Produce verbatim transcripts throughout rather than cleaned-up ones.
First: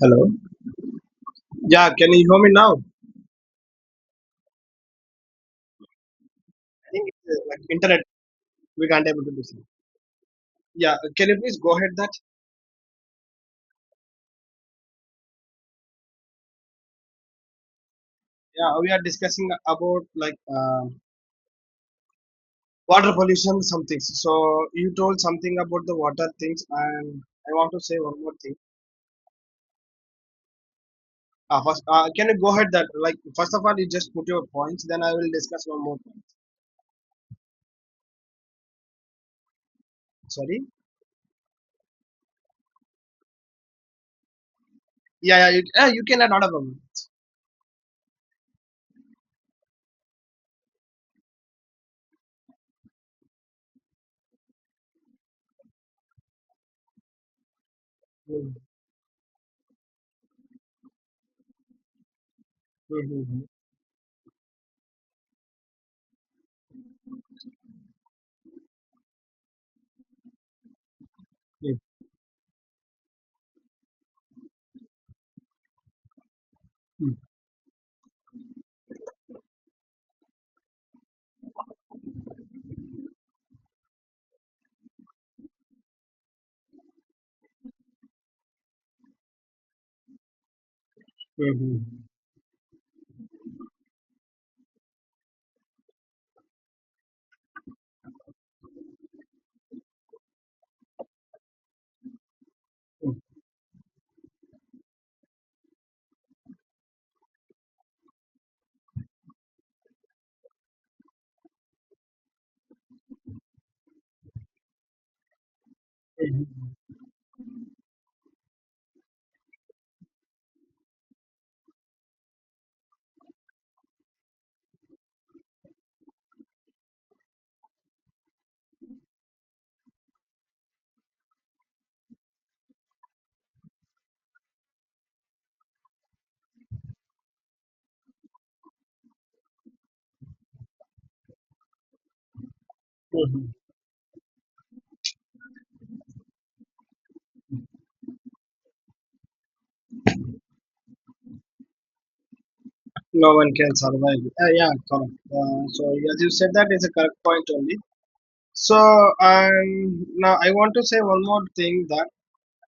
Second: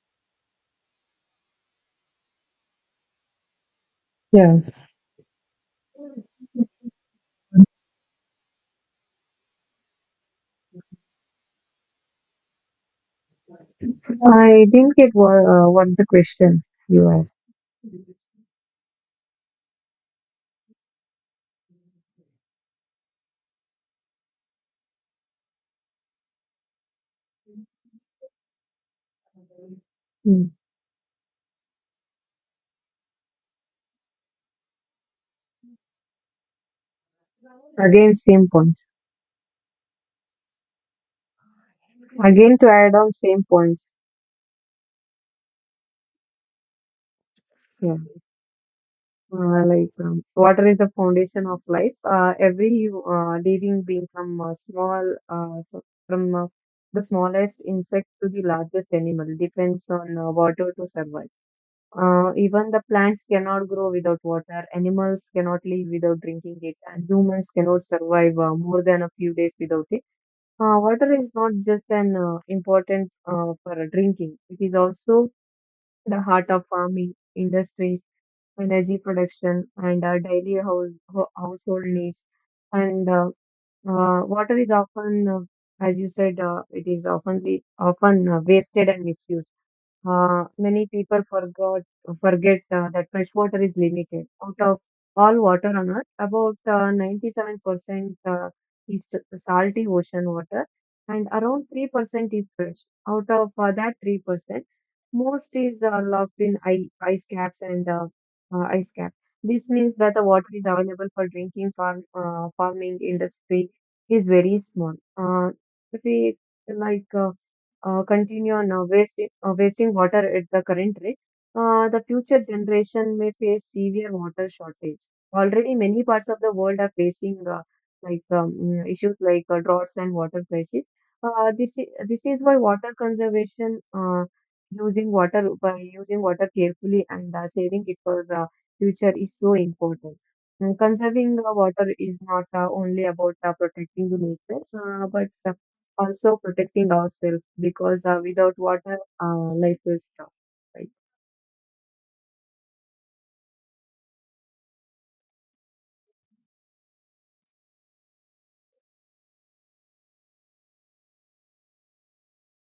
Hello. Yeah, can you hear me now? I Yeah. think it's uh, like internet. We can't able to listen. Yeah, can you please go ahead that? I didn't get what, uh, what the question you asked. Yeah, we are discussing about like uh, water pollution, some things. So you told something about the water things, and I want to say one more thing. Hmm. Uh, first, uh, can you go ahead that? Like first of all, you just put your points, then I will discuss one more point. Again, same points. Sorry. Again, to add on same points. Yeah, yeah, you, uh, you can add, not a problem. Yeah. Uh, like, um, water is the foundation of life. Uh, every uh, living being from uh, small, uh, from uh, the smallest insect to the Mhm, largest animal depends on uh, water to survive. Uh, even the plants mhm, cannot grow without water, animals cannot live without drinking it, and humans cannot survive uh, more than a few days without it. Uh, water is not mhm, just an uh, important uh, for drinking. It is also the heart of farming, mhm, industries, energy production, and uh, daily house, ho- household needs. And uh, uh, Water is often, uh, as you said, uh, it is often often uh, wasted and misused. Uh, many people mhm, forgot mhm, forget uh, that fresh water is limited. Out of all water on Earth, about uh, ninety-seven percent uh, is t- salty ocean water, and around three percent is fresh. Out of uh, that three percent, most is uh, locked in ice ice caps and uh, uh, ice cap. This means that the water is available for drinking, farm, uh, farming industry is very small. Uh, if we mhm, like. uh, uh, continue on uh, wasting, uh, wasting water at the current rate, uh, the future generation may face severe water shortage. Already, many parts of the world are facing uh, like um, mm, issues like uh, droughts and water crises. Uh, this is, this is why water conservation, uh, using water by using water carefully and uh, saving it for the future is so important. Mm, Conserving uh, water is not uh, only about uh, mhm, protecting the nature, uh, but uh, also protecting ourselves because uh, without water, uh, life is tough, right? no one can survive. Uh, yeah, correct. Uh, so as you said, that is a correct point only. So um, now I want to say one more thing that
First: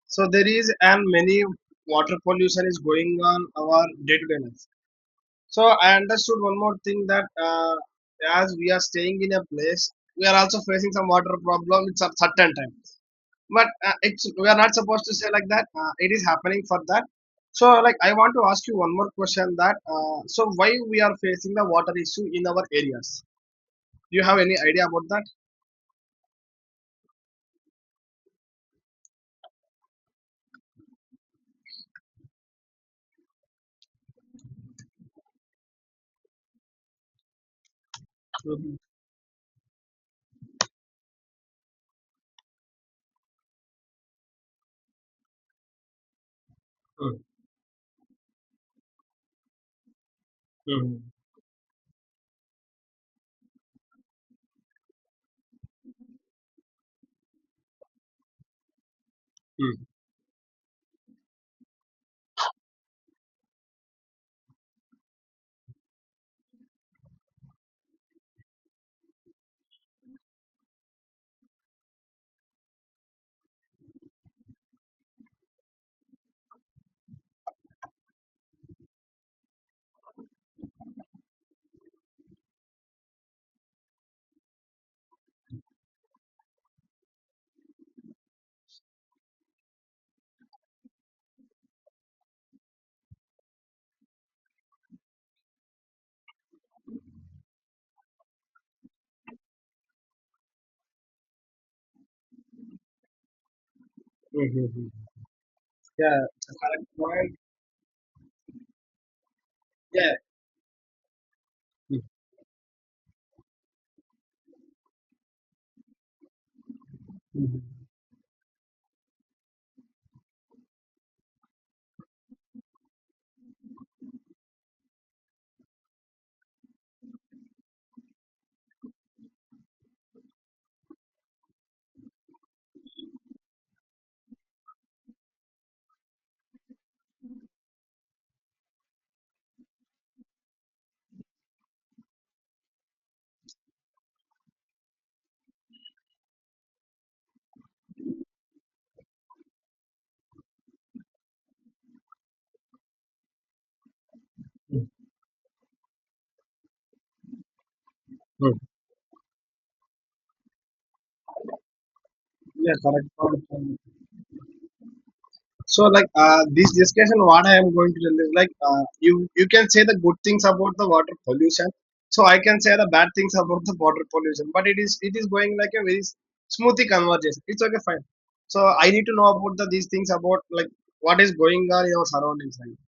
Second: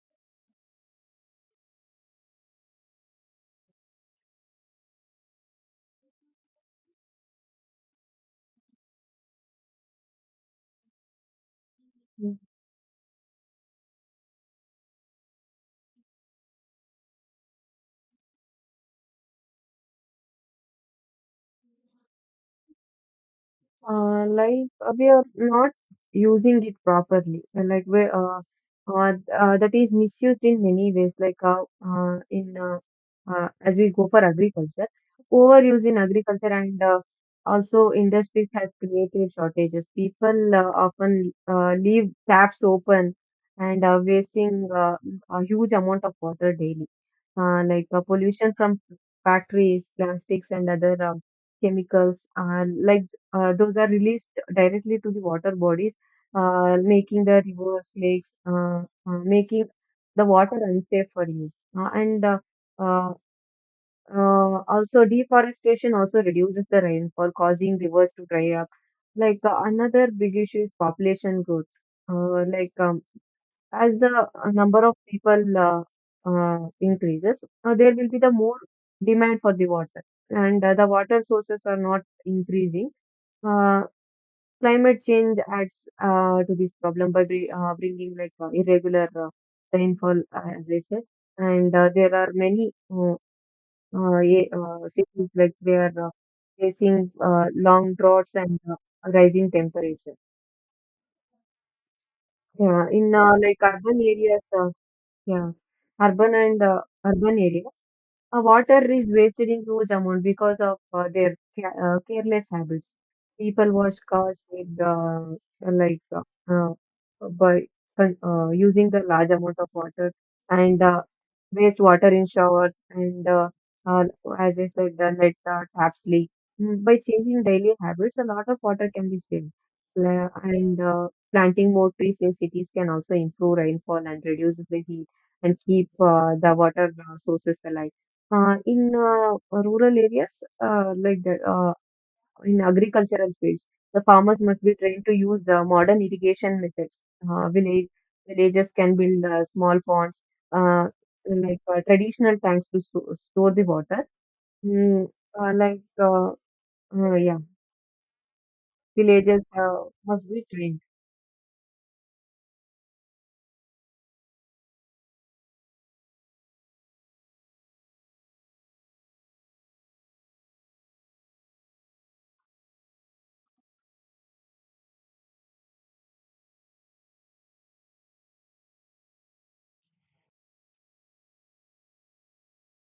so there is and many water pollution is going on our day to day life. So I understood one more thing that uh, as we are staying in a place, we are also facing some water problem. It's a certain time but uh, it's we are not supposed to say like that uh, it is happening for that. So like I want to ask you one more question that uh, so why we are facing the water issue in our areas? Do you Uh, have any like idea uh, about We that? are not using it properly, and like we uh, uh, uh, that is misused in many ways. Like uh, uh, in uh, uh, As we go for agriculture, overuse in agriculture and uh, also industries has Mhm. created shortages. People uh, often uh, leave taps open and uh, wasting uh, a huge amount of water daily. Mhm. Uh, like uh, pollution from factories, plastics, and other Mhm. um chemicals. Uh, like uh, those are released directly to the water bodies, uh, making the rivers, lakes, uh, uh, making Mhm. the water unsafe for use. Uh, and uh, uh, uh, Also deforestation also reduces the rainfall, causing rivers to dry up. Like uh, another big issue is population growth. Uh, like um, as the uh, number of people uh, uh, increases, uh, there will be the more demand for the water, and uh, the water sources are not increasing. Uh, Climate change adds uh, to this problem by bri- uh, bringing like uh, irregular uh, rainfall, uh, as I said. And uh, there are many uh, uh, ye- uh, cities like they are uh, facing uh, long droughts and uh, rising temperature. Yeah, in uh, like urban areas, uh, Mhm. Mhm. yeah, Yeah, urban and uh, correct point. urban areas. Uh, water is wasted in huge Yeah. amount because of uh, their ca- uh, Mhm. careless habits. People wash cars with uh, like uh, uh, by Mhm. uh, using the large amount of water and uh, waste water in showers and uh, uh, as I said, the net uh, taps leak. Mm, By changing daily habits, a lot of water can be saved. La- And uh, planting more trees in cities can also improve rainfall and reduces the heat and keep uh, the water uh, sources alive uh, in uh, rural areas, uh, like that, uh, in agricultural fields, the farmers must be trained to use uh, modern irrigation methods. Uh, village Villages can build uh, small ponds, uh, like uh, traditional tanks to sto- store the water. Mm, uh, like uh, uh, yeah, Mhm. Villages uh, must be trained. Yeah, correct point. So, like uh, this discussion, what I am going to tell is like uh, you you can say the good things about the water pollution. So I can say the bad things about the water pollution. But it is it is going like a very smoothly conversation. It's okay, fine. So I need to know about the these things about like what is going on in your surroundings, right?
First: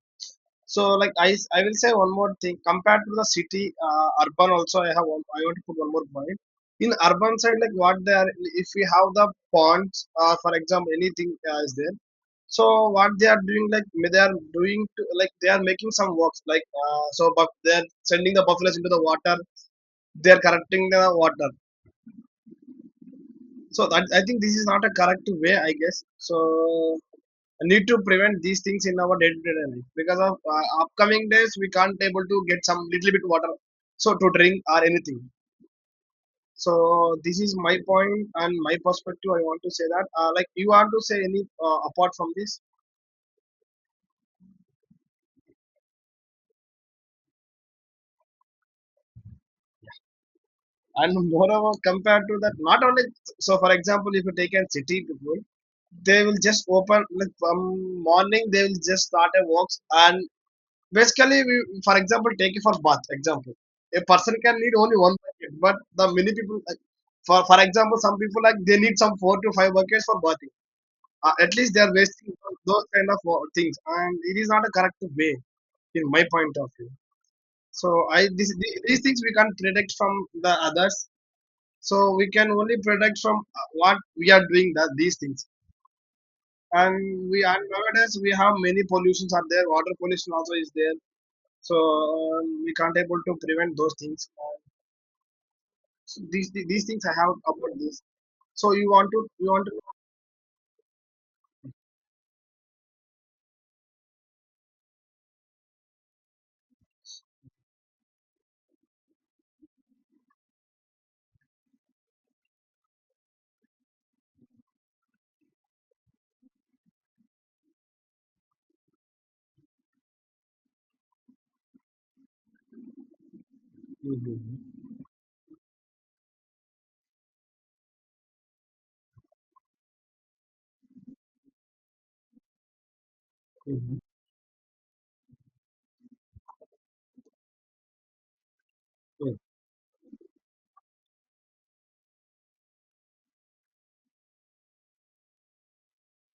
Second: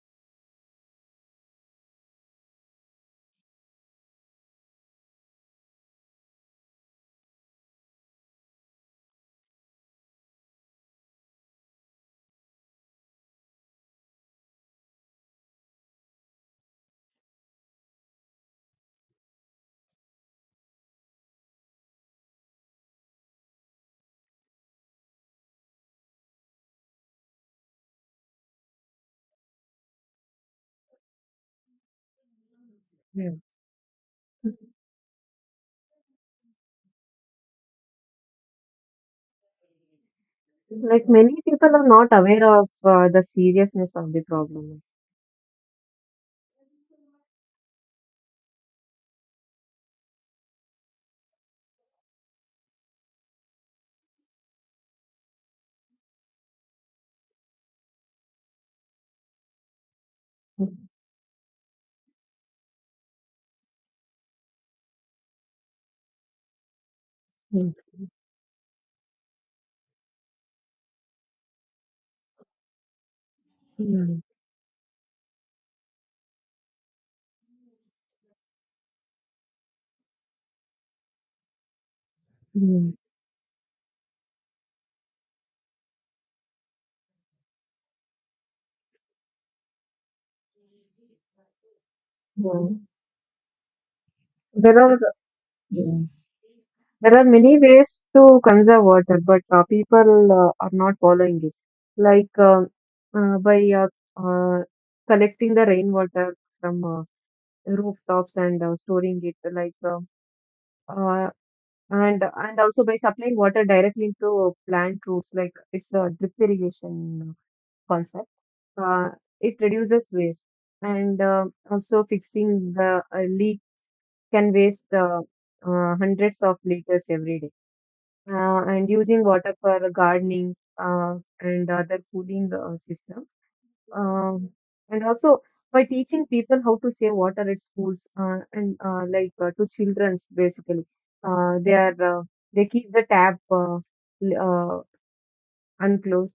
So, like I, s- I will say one more thing. Compared to the city, uh, urban also, I have one, I want to put one more point. In urban side, like what they are, if we have the ponds, uh, for example, anything uh, is there. So what they are doing, like may they are doing, to, like they are making some works, like uh, so, but they are sending the buffaloes into the water. They are correcting the water. So that I think this is not a correct way, I guess. So need to prevent these things in our day-to-day life, because of uh, upcoming days we can't able to get some little bit Yeah. water so to drink or anything. So this is my point and my perspective. I want to say that uh, like you want to Like say many any people uh, are not apart from aware this? of uh, the seriousness of the problem. And moreover, compared to that, not only so for example, if you take a city people, they will just open like from morning they will just start a walks and Mm, basically, we, for example, take it for bath. Example, a person can need only one bucket, but the many people, like, for for mm, example, some people like they need some four to five buckets for bathing. Uh, at least they are wasting on those kind of uh, things, and mm, it is not a correct way in my point of view. So I this, the- these things we can't predict from the others. So we can only mm. predict from uh, what we are doing, that these things. And we and nowadays we have many pollutions are there. Water pollution also is there, so um, we Yeah. can't able to prevent those things uh, There are. so these these things I There are have many about this. ways to So conserve you want water, to but you uh, want to people uh, are not following it. Like uh, uh, by uh, uh, Collecting the rainwater from uh, rooftops and uh, storing it, like uh, uh, and and also by supplying water directly into plant roots, like it's a drip irrigation concept. Uh, it reduces waste and uh, also fixing the uh, leak Mhm, can waste uh, uh, hundreds of liters every day uh, and using water for gardening uh, and other cooling uh, systems. mhm, Um, and also by teaching people how to save water at schools uh, and uh, like uh, to childrens basically, uh, they are uh, they keep the tap uh, l- uh, unclosed.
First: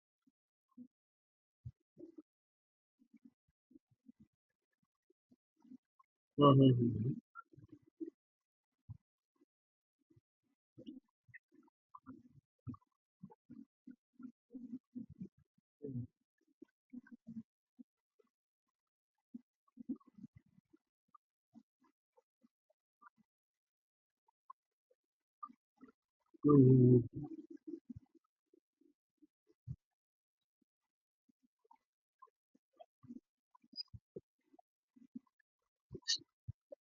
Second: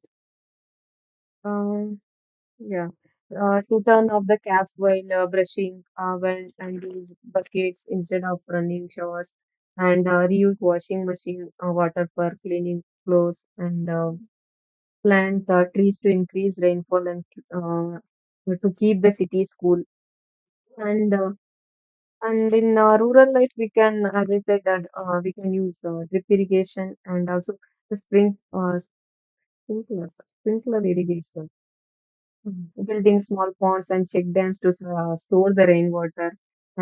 Um, yeah. Uh, to turn off the taps while uh, brushing, uh, well, mhm, and use mhm, buckets instead of running showers, and uh, reuse washing machine uh, water for cleaning clothes and uh, plant uh, trees to increase rainfall and uh, to keep the cities cool. And uh, and in uh, rural life, we can, as I said, that uh, we can use uh, drip irrigation and also the spring uh, sprinkler sprinkler irrigation, Mhm. building small ponds and check dams to uh, store the rainwater,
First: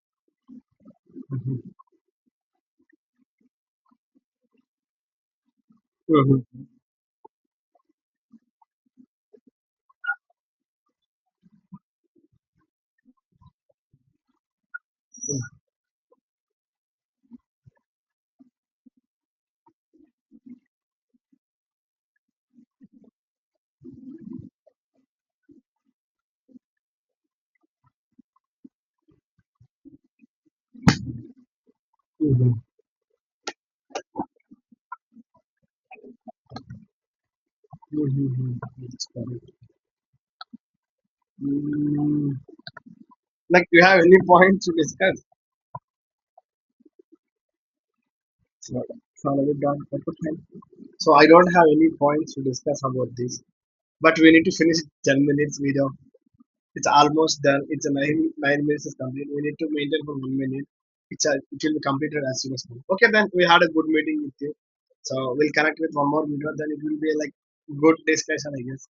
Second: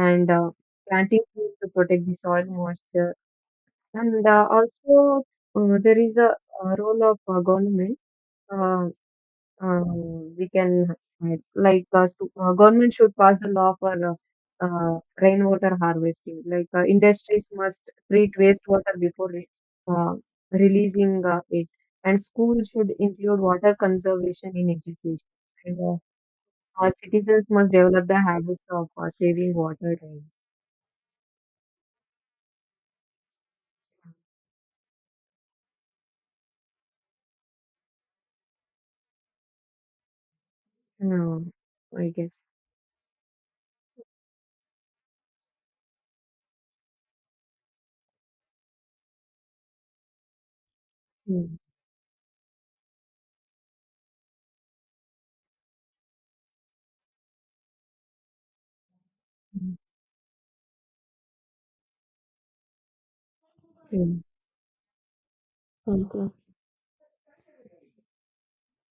and uh, planting trees to protect the soil moisture. And uh, also, uh, there is a, mhm, mhm, uh role of uh, government. Uh, Um, we can uh, like uh, stu- uh, government should pass the law for uh, uh, rainwater harvesting. Like uh, industries must treat wastewater before re uh, releasing uh, it, and schools should include water conservation in education. And uh, our citizens must develop the habit of uh, saving water. mhm, Right. mhm. That's correct. Um, I Mm, guess. like you have any points to discuss? So, so we don't have to find- so I don't Mm. have any points to discuss about this, but we need to finish ten minutes video. It's almost done. It's a nine nine minutes is complete. We need to Mm. maintain for one minute. It's a, it will be completed as soon as possible. Okay, then we had a good meeting Mm. with you. So we'll connect with one more Okay. video. Then it will be like good discussion, I guess.